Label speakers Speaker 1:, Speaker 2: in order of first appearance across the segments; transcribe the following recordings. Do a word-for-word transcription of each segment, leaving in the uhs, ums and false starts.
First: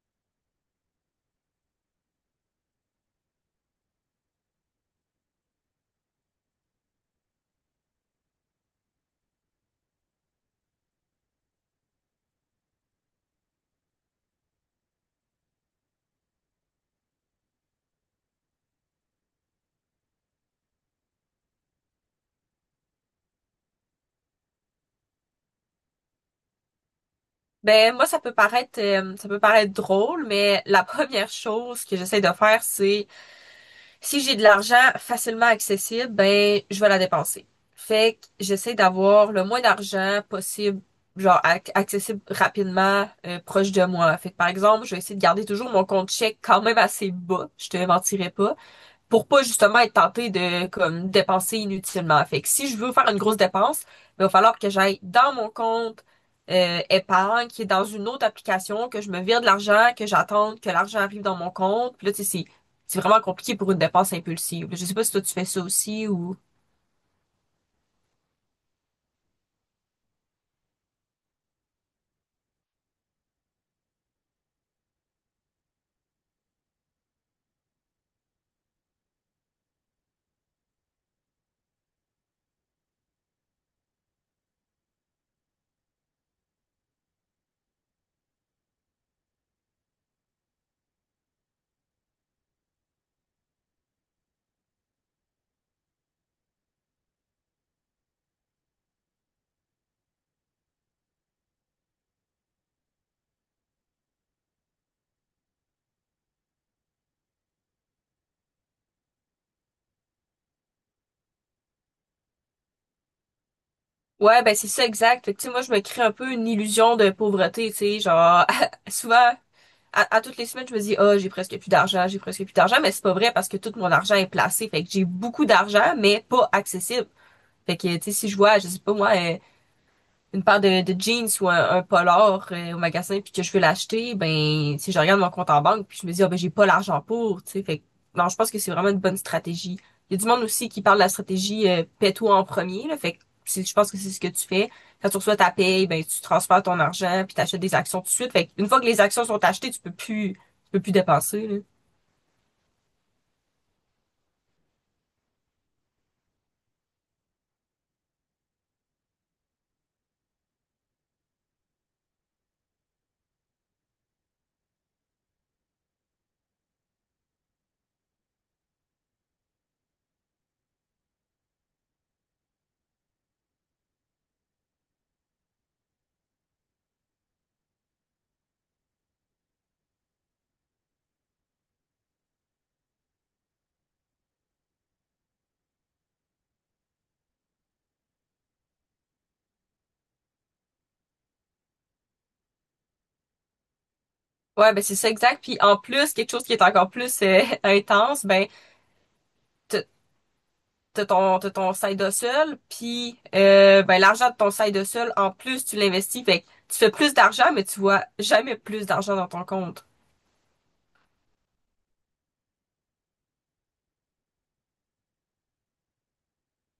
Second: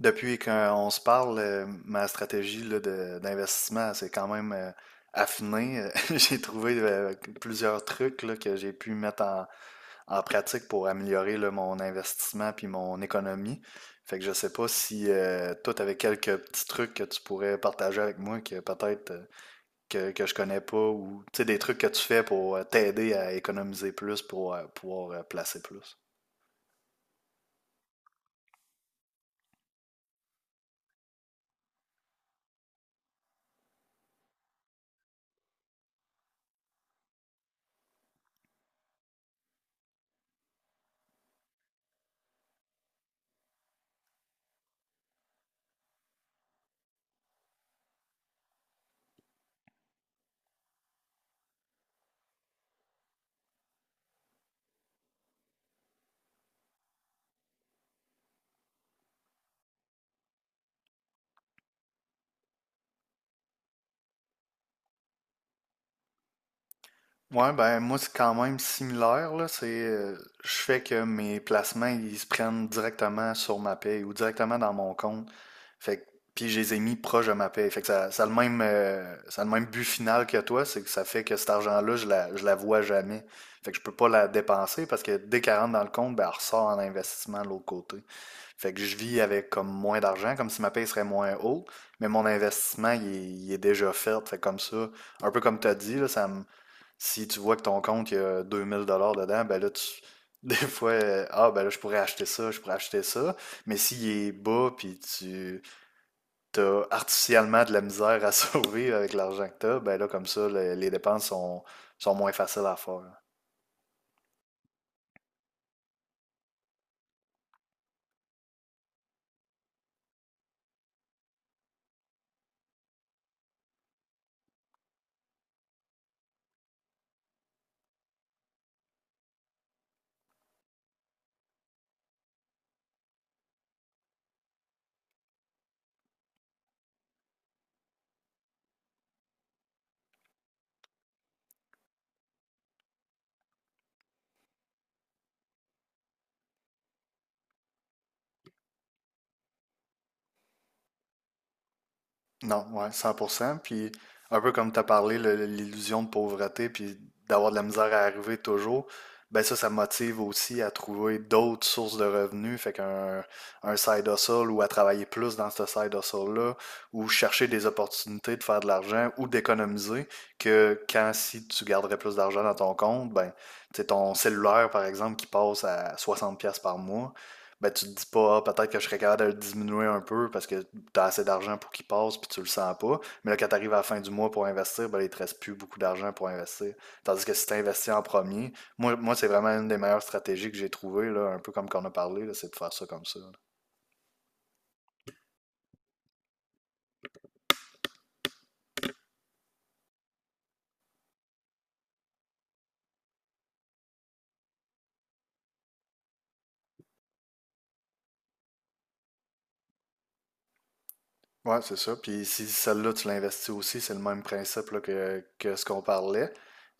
Speaker 1: Depuis qu'on se parle, euh, ma stratégie là, de- d'investissement, c'est quand même euh, affiné. Euh, J'ai trouvé euh, plusieurs trucs là, que j'ai pu mettre en, en pratique pour améliorer là, mon investissement puis mon économie. Fait que je sais pas si euh, toi, tu quelques petits trucs que tu pourrais partager avec moi que peut-être euh, que, que je connais pas ou tu sais, des trucs que tu fais pour euh, t'aider à économiser plus pour euh, pouvoir euh, placer plus.
Speaker 2: Ben moi, ça peut paraître euh, ça peut paraître drôle, mais la première chose que j'essaie de faire, c'est, si j'ai de l'argent facilement accessible, ben je vais la dépenser. Fait que j'essaie d'avoir le moins d'argent possible, genre ac- accessible rapidement, euh, proche de moi. Fait que par exemple, je vais essayer de garder toujours mon compte chèque quand même assez bas, je te mentirais pas, pour pas justement être tenté de comme dépenser inutilement. Fait que si je veux faire une grosse dépense, ben, il va falloir que j'aille dans mon compte euh, épargne, qui est dans une autre application, que je me vire de l'argent, que j'attende que l'argent arrive dans mon compte. Puis là, tu sais, c'est c'est vraiment compliqué pour une dépense impulsive. Je sais pas si toi tu fais ça aussi ou.
Speaker 1: Ouais, ben moi c'est quand même similaire là. C'est, euh, je fais que mes placements ils se prennent directement sur ma paye ou directement dans mon compte. Fait que, puis je les ai mis proche de ma paye. Fait que ça, ça a le même, euh, ça a le même but final que toi, c'est que ça fait que cet argent-là je la, je la vois jamais. Fait que je peux pas la dépenser parce que dès qu'elle rentre dans le compte, ben elle ressort en investissement de l'autre côté. Fait que je vis avec comme moins d'argent, comme si ma paye serait moins haute, mais mon investissement il est, il est déjà fait. Fait que comme ça, un peu comme tu as dit là, ça me si tu vois que ton compte, il y a deux mille dollars dedans, ben là, tu, des fois, euh, ah, ben là, je pourrais acheter ça, je pourrais acheter ça. Mais s'il est bas, puis tu as artificiellement de la misère à sauver avec l'argent que tu as, ben là, comme ça, le- les dépenses sont, sont moins faciles à faire.
Speaker 2: Ouais, ben c'est ça, exact. Fait que, tu sais, moi je me crée un peu une illusion de pauvreté, tu sais, genre souvent à, à toutes les semaines, je me dis, ah, j'ai presque plus d'argent, j'ai presque plus d'argent, mais c'est pas vrai parce que tout mon argent est placé. Fait que j'ai beaucoup d'argent, mais pas accessible. Fait que, tu sais, si je vois, je sais pas moi, euh, une paire de, de jeans ou un, un polar euh, au magasin puis que je veux l'acheter, ben si je regarde mon compte en banque puis je me dis, ah ben j'ai pas l'argent pour, tu sais, fait que- non, je pense que c'est vraiment une bonne stratégie. Il y a du monde aussi qui parle de la stratégie euh, paie-toi en premier, là, fait que c'est- je pense que c'est ce que tu fais. Quand tu reçois ta paye, ben tu transfères ton argent puis t'achètes des actions tout de suite. Fait que une fois que les actions sont achetées, tu peux plus tu peux plus dépenser, là.
Speaker 1: Non, ouais, cent pour cent. Puis un peu comme tu as parlé, le- l'illusion de pauvreté, puis d'avoir de la misère à arriver toujours, ben ça, ça motive aussi à trouver d'autres sources de revenus, fait qu'un un side hustle ou à travailler plus dans ce side hustle-là, ou chercher des opportunités de faire de l'argent ou d'économiser, que quand si tu garderais plus d'argent dans ton compte, ben tu sais, ton cellulaire, par exemple, qui passe à soixante dollars pièces par mois, ben tu te dis pas, ah, peut-être que je serais capable de le diminuer un peu parce que tu as assez d'argent pour qu'il passe, puis tu le sens pas. Mais là, quand tu arrives à la fin du mois pour investir, ben, là, il ne te reste plus beaucoup d'argent pour investir. Tandis que si tu investis en premier, moi, moi c'est vraiment une des meilleures stratégies que j'ai trouvées, là, un peu comme qu'on a parlé, là, c'est de faire ça comme ça. Là.
Speaker 2: Ouais, ben c'est ça, exact. Puis en plus, quelque chose qui est encore plus euh, intense, ben t- t'as ton, t'as ton side hustle, puis euh, ben, l'argent de ton side hustle, en plus, tu l'investis. Fait que tu fais plus d'argent, mais tu vois jamais plus d'argent dans ton compte.
Speaker 1: Ouais, c'est ça. Puis si celle-là, tu l'investis aussi, c'est le même principe là, que, que ce qu'on parlait.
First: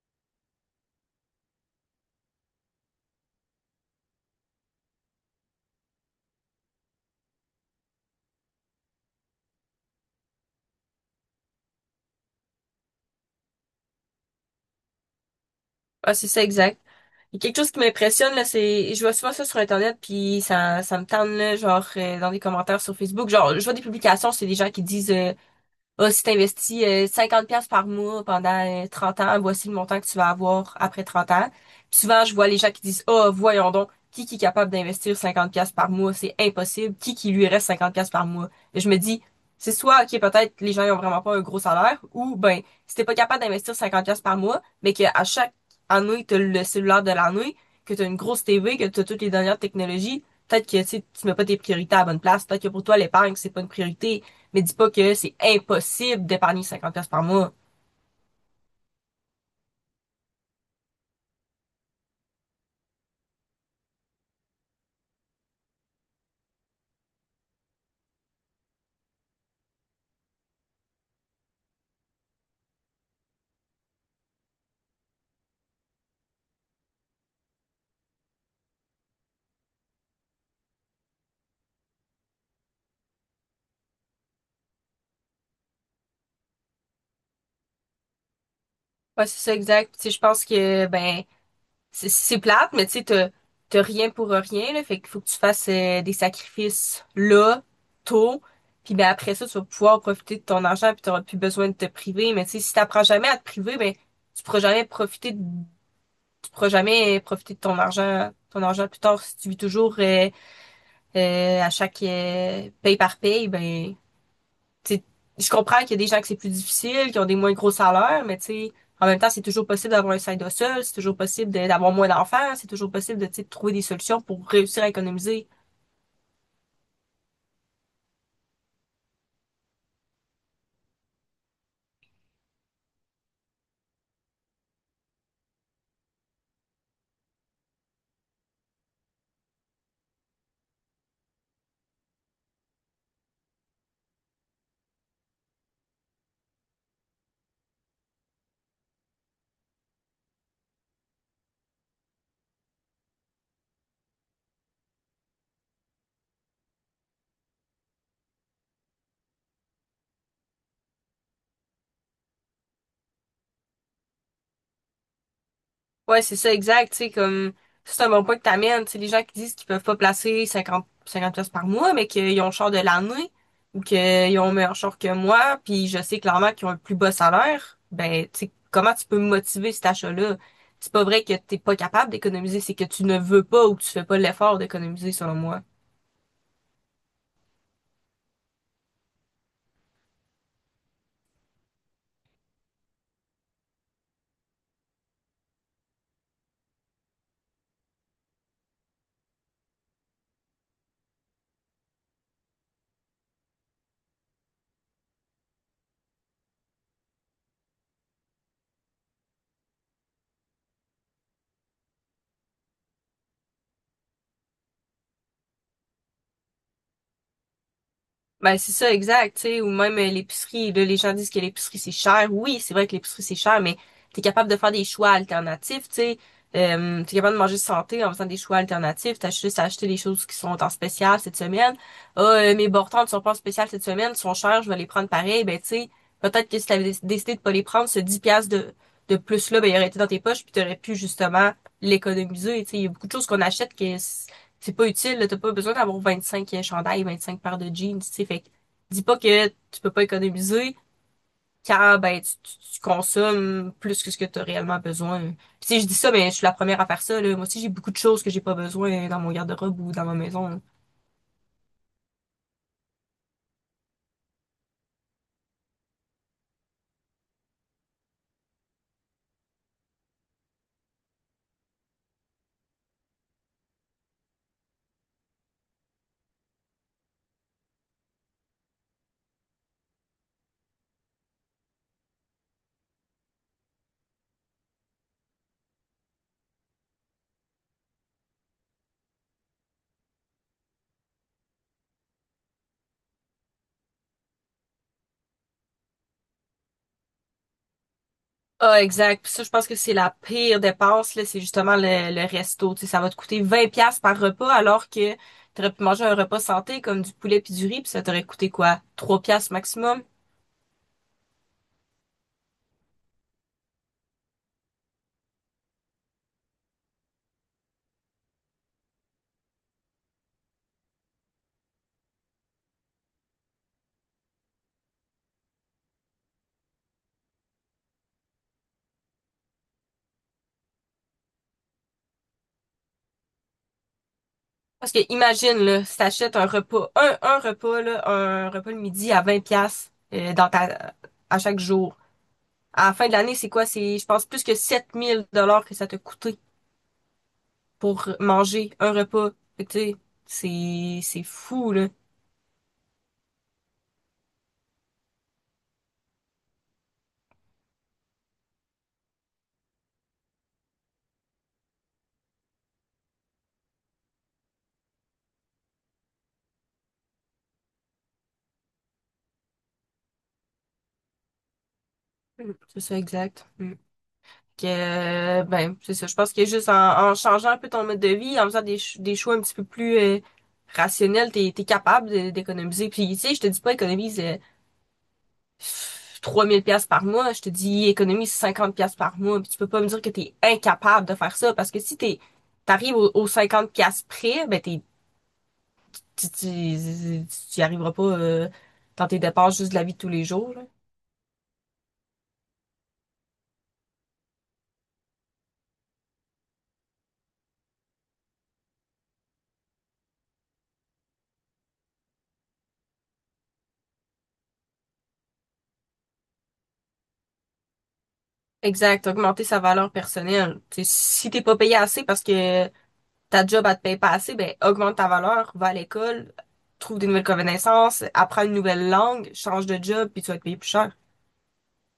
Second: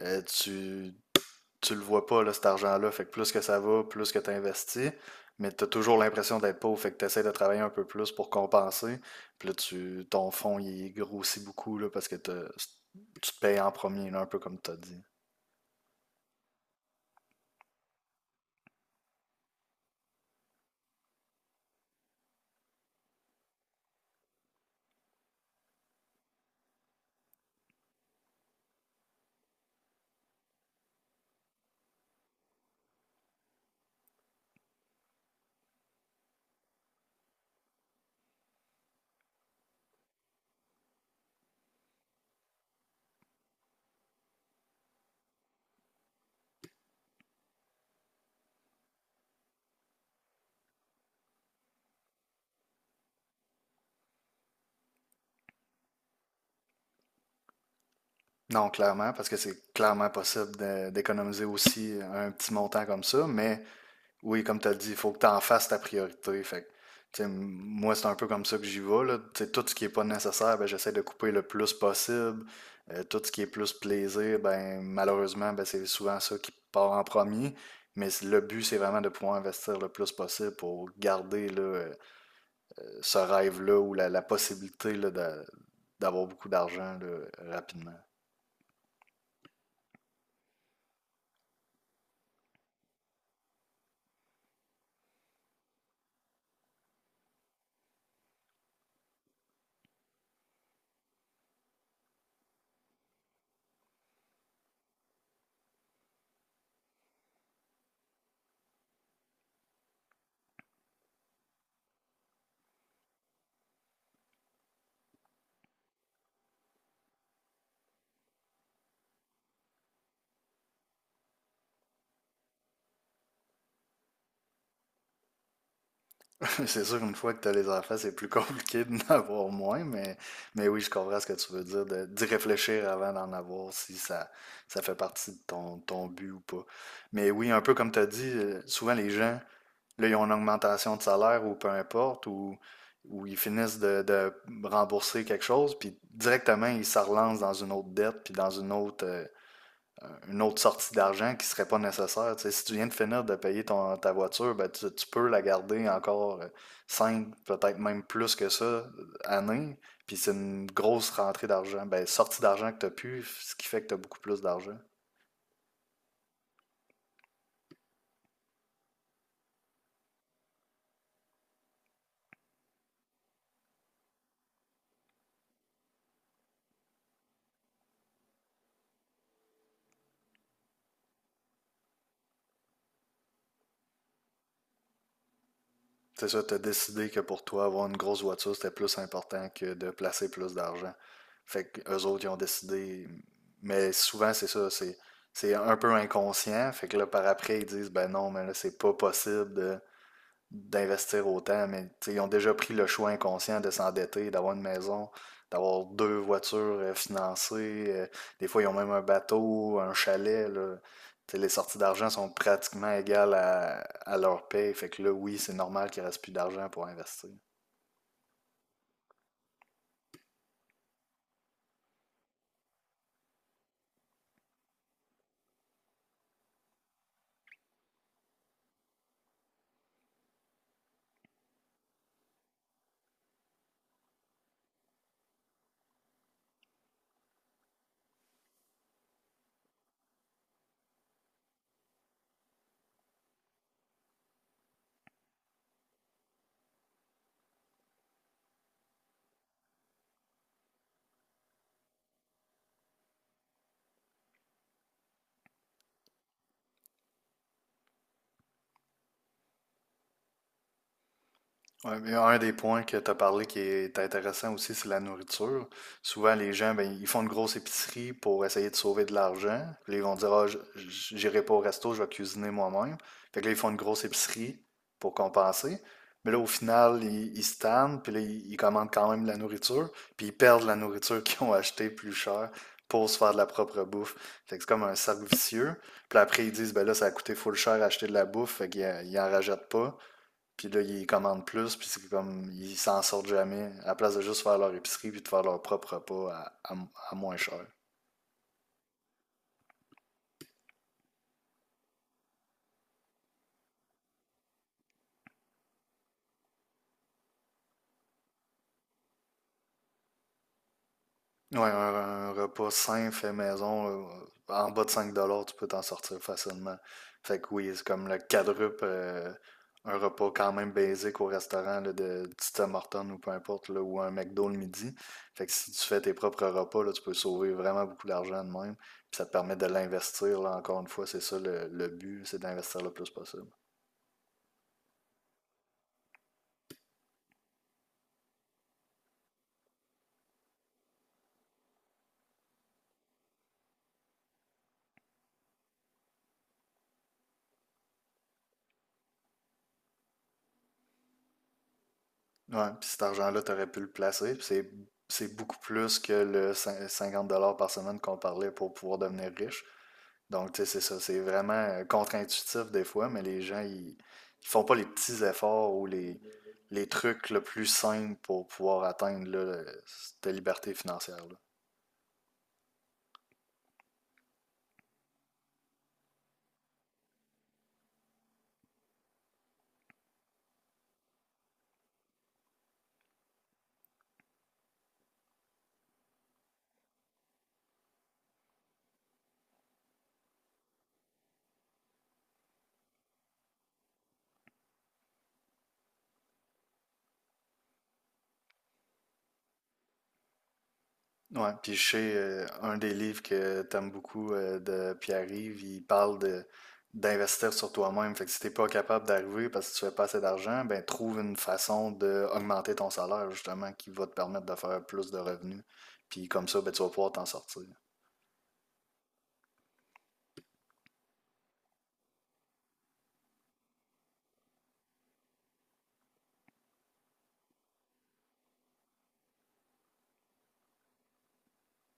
Speaker 1: Euh, tu, tu le vois pas, là, cet argent-là. Fait que plus que ça va, plus que tu investis, mais tu as toujours l'impression d'être pauvre. Fait que tu essaies de travailler un peu plus pour compenser. Puis là, tu, ton fonds, il grossit beaucoup là, parce que t'as- tu te payes en premier, là, un peu comme tu as dit.
Speaker 2: Ah, c'est ça, exact. Il y a quelque chose qui m'impressionne, là, c'est, je vois souvent ça sur Internet, puis ça, ça me tente, là, genre, euh, dans des commentaires sur Facebook. Genre, je vois des publications, c'est des gens qui disent, euh, ah, si tu investis euh, cinquante pièces par mois pendant euh, trente ans, voici le montant que tu vas avoir après trente ans. Puis souvent, je vois les gens qui disent, ah, voyons donc, qui, qui est capable d'investir cinquante dollars$ par mois? C'est impossible. Qui qui lui reste cinquante piastres$ par mois? Et je me dis, c'est soit, OK, peut-être les gens ils ont vraiment pas un gros salaire, ou ben, si t'es pas capable d'investir cinquante dollars$ par mois, mais qu'à chaque année, t'as le cellulaire de l'année, que t'as une grosse T V, que t'as toutes les dernières technologies, peut-être que, tu sais, mets pas tes priorités à la bonne place. Peut-être que pour toi, l'épargne, c'est pas une priorité. Mais dis pas que c'est impossible d'épargner cinquante pièces par mois.
Speaker 1: Non, clairement, parce que c'est clairement possible de- d'économiser aussi un petit montant comme ça, mais oui, comme tu as dit, il faut que tu en fasses ta priorité. Fait que, tu sais, m- moi, c'est un peu comme ça que j'y vais, là. Tu sais, tout ce qui est pas nécessaire, ben, j'essaie de couper le plus possible. Euh, tout ce qui est plus plaisir, ben, malheureusement, ben, c'est souvent ça qui part en premier. Mais c- le but, c'est vraiment de pouvoir investir le plus possible pour garder là, euh, ce rêve-là ou la, la possibilité là, d'a- d'avoir beaucoup d'argent là, rapidement.
Speaker 2: Ouais, c'est ça, exact. Tu sais, je pense que, ben, c'est c'est plate, mais tu sais, t'as t'as rien pour rien, là. Fait qu'il faut que tu fasses euh, des sacrifices là, tôt. Puis ben après ça, tu vas pouvoir profiter de ton argent puis t'auras plus besoin de te priver. Mais tu sais, si t'apprends jamais à te priver, ben tu pourras jamais profiter de, tu pourras jamais profiter de ton argent, ton argent plus tard si tu vis toujours euh, Euh, à chaque euh, paye par paye, ben, tu sais, je comprends qu'il y a des gens que c'est plus difficile, qui ont des moins gros salaires, mais tu sais, en même temps, c'est toujours possible d'avoir un side hustle, c'est toujours possible de- d'avoir moins d'enfants, c'est toujours possible de, tu sais, de trouver des solutions pour réussir à économiser.
Speaker 1: C'est sûr qu'une fois que tu as les enfants, c'est plus compliqué d'en avoir moins, mais, mais oui, je comprends ce que tu veux dire, de- d'y réfléchir avant d'en avoir, si ça, ça fait partie de ton, ton but ou pas. Mais oui, un peu comme tu as dit, euh, souvent les gens, là, ils ont une augmentation de salaire ou peu importe, ou, ou ils finissent de, de rembourser quelque chose, puis directement, ils se relancent dans une autre dette, puis dans une autre, euh, une autre sortie d'argent qui serait pas nécessaire. Tu sais, si tu viens de finir de payer ton, ta voiture, ben, tu, tu peux la garder encore euh, cinq peut-être même plus que ça, euh, années. Puis c'est une grosse rentrée d'argent. Ben, sortie d'argent que tu as pu, ce qui fait que tu as beaucoup plus d'argent.
Speaker 2: Ouais, c'est ça, exact. Tu sais, comme, c'est un bon point que t'amènes. Tu sais, les gens qui disent qu'ils peuvent pas placer cinquante, cinquante pièces par mois, mais qu'ils ont le char de l'année ou qu'ils ont un meilleur char que moi, puis je sais clairement qu'ils ont un plus bas salaire, ben, tu sais, comment tu peux me motiver cet achat-là? C'est pas vrai que t'es pas capable d'économiser, c'est que tu ne veux pas ou que tu fais pas l'effort d'économiser, selon moi.
Speaker 1: C'est ça, tu as décidé que pour toi, avoir une grosse voiture, c'était plus important que de placer plus d'argent. Fait que eux autres, ils ont décidé. Mais souvent, c'est ça, c'est c'est un peu inconscient. Fait que là, par après, ils disent, ben non, mais là, c'est pas possible de d'investir autant, mais ils ont déjà pris le choix inconscient de s'endetter, d'avoir une maison, d'avoir deux voitures euh, financées. euh, des fois, ils ont même un bateau, un chalet. Là. Les sorties d'argent sont pratiquement égales à, à leur paye. Fait que là, oui, c'est normal qu'il ne reste plus d'argent pour investir.
Speaker 2: Ben, c'est ça, exact, tu sais, ou même euh, l'épicerie, là, les gens disent que l'épicerie, c'est cher. Oui, c'est vrai que l'épicerie, c'est cher, mais t'es capable de faire des choix alternatifs, tu sais. Euh, t'es capable de manger santé en faisant des choix alternatifs. T'as juste à acheter les choses qui sont en spécial cette semaine. Ah, euh, mes bortons ne sont pas en spécial cette semaine, ils sont chers, je vais les prendre pareil. Ben, tu sais, peut-être que si t'avais dé- décidé de pas les prendre, ce dix piastres de, de plus-là, ben, il aurait été dans tes poches, puis t'aurais pu, justement, l'économiser, tu sais. Il y a beaucoup de choses qu'on achète que c'est pas utile, là, t'as pas besoin d'avoir vingt-cinq chandails, vingt-cinq paires de jeans, tu sais, fait que dis pas que tu peux pas économiser car ben tu, tu- tu consommes plus que ce que tu as réellement besoin. Puis tu sais, je dis ça, mais je suis la première à faire ça, là. Moi aussi, j'ai beaucoup de choses que j'ai pas besoin dans mon garde-robe ou dans ma maison, là.
Speaker 1: Ouais, mais un des points que tu as parlé qui est intéressant aussi, c'est la nourriture. Souvent, les gens, ben, ils font une grosse épicerie pour essayer de sauver de l'argent. Puis là, ils vont dire, ah, j- j- j'irai pas au resto, je vais cuisiner moi-même. Fait que là, ils font une grosse épicerie pour compenser. Mais là, au final, ils, ils se tannent, puis là, ils, ils commandent quand même de la nourriture, puis ils perdent la nourriture qu'ils ont achetée plus cher pour se faire de la propre bouffe. Fait que c'est comme un cercle vicieux. Puis là, après, ils disent, ben là, ça a coûté full cher acheter de la bouffe, fait qu'ils en ils en rajoutent pas. Puis là, ils commandent plus, puis c'est comme, ils s'en sortent jamais, à la place de juste faire leur épicerie puis de faire leur propre repas à, à- à moins cher.
Speaker 2: Ah, exact. Puis ça, je pense que c'est la pire dépense, là, c'est justement le, le resto. Tu sais, ça va te coûter vingt pièces par repas alors que t'aurais pu manger un repas santé comme du poulet puis du riz, puis ça t'aurait coûté quoi? Trois pièces maximum?
Speaker 1: Ouais, un, un repas sain, fait maison, euh, en bas de cinq dollars tu peux t'en sortir facilement. Fait que oui, c'est comme le quadruple, euh, un repas quand même basique au restaurant là, de du Tim Hortons ou peu importe, là, ou un McDo le midi. Fait que si tu fais tes propres repas, là, tu peux sauver vraiment beaucoup d'argent de même. Puis ça te permet de l'investir, là, encore une fois, c'est ça le, le but, c'est d'investir le plus possible.
Speaker 2: Parce que imagine, là, si t'achètes un repas, un, un repas, là, un repas le midi à vingt pièces dans ta, à chaque jour. À la fin de l'année, c'est quoi? C'est, je pense, plus que sept mille dollars que ça t'a coûté pour manger un repas. Fait que, tu sais, c'est, c'est fou, là.
Speaker 1: Ouais, puis cet argent-là, tu aurais pu le placer. Puis C'est, c'est beaucoup plus que le cin- cinquante dollars par semaine qu'on parlait pour pouvoir devenir riche. Donc, tu sais, c'est ça. C'est vraiment euh, contre-intuitif des fois, mais les gens, ils, ils font pas les petits efforts ou les, les trucs le plus simples pour pouvoir atteindre là, le- cette liberté financière-là.
Speaker 2: Mm. C'est ça, exact. Mm. Que, euh, ben, c'est ça. Je pense que juste en, en changeant un peu ton mode de vie, en faisant des, ch- des choix un petit peu plus euh, rationnels, t'es, t'es capable de- d'économiser. Puis, tu sais, je te dis pas économise euh, trois mille pièces par mois, je te dis économise cinquante pièces par mois, puis tu peux pas me dire que t'es incapable de faire ça parce que si t'es t'arrives aux, aux cinquante pièces près, ben t'es tu, tu, tu y arriveras pas euh, dans tes dépenses juste de la vie de tous les jours, là.
Speaker 1: Ouais, puis je sais, euh, un des livres que t'aimes beaucoup euh, de Pierre-Yves, il parle de d'investir sur toi-même. Fait que si t'es pas capable d'arriver parce que tu fais pas assez d'argent, ben trouve une façon d'augmenter ton salaire justement qui va te permettre de faire plus de revenus. Puis comme ça, ben tu vas pouvoir t'en sortir.
Speaker 2: Exact, augmenter sa valeur personnelle. Tu sais, si t'es pas payé assez parce que ta job elle te paye pas assez, ben augmente ta valeur, va à l'école, trouve des nouvelles connaissances, apprends une nouvelle langue, change de job, puis tu vas te payer plus cher.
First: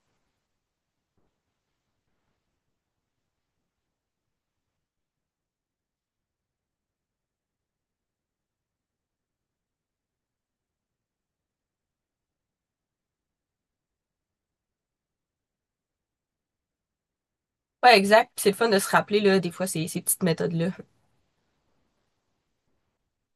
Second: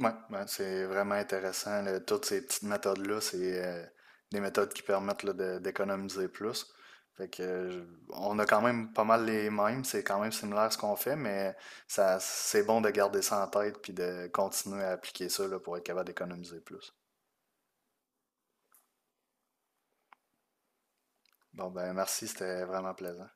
Speaker 1: Ouais, ouais, c'est vraiment intéressant. Là. Toutes ces petites méthodes-là, c'est euh, des méthodes qui permettent là, de- d'économiser plus. Fait que, euh, je- on a quand même pas mal les mêmes, c'est quand même similaire ce qu'on fait, mais ça, c'est bon de garder ça en tête puis de continuer à appliquer ça là, pour être capable d'économiser plus.
Speaker 2: Ouais, exact. Puis c'est le fun de se rappeler là, des fois ces, ces petites méthodes-là.
Speaker 1: Bon, ben merci, c'était vraiment plaisant.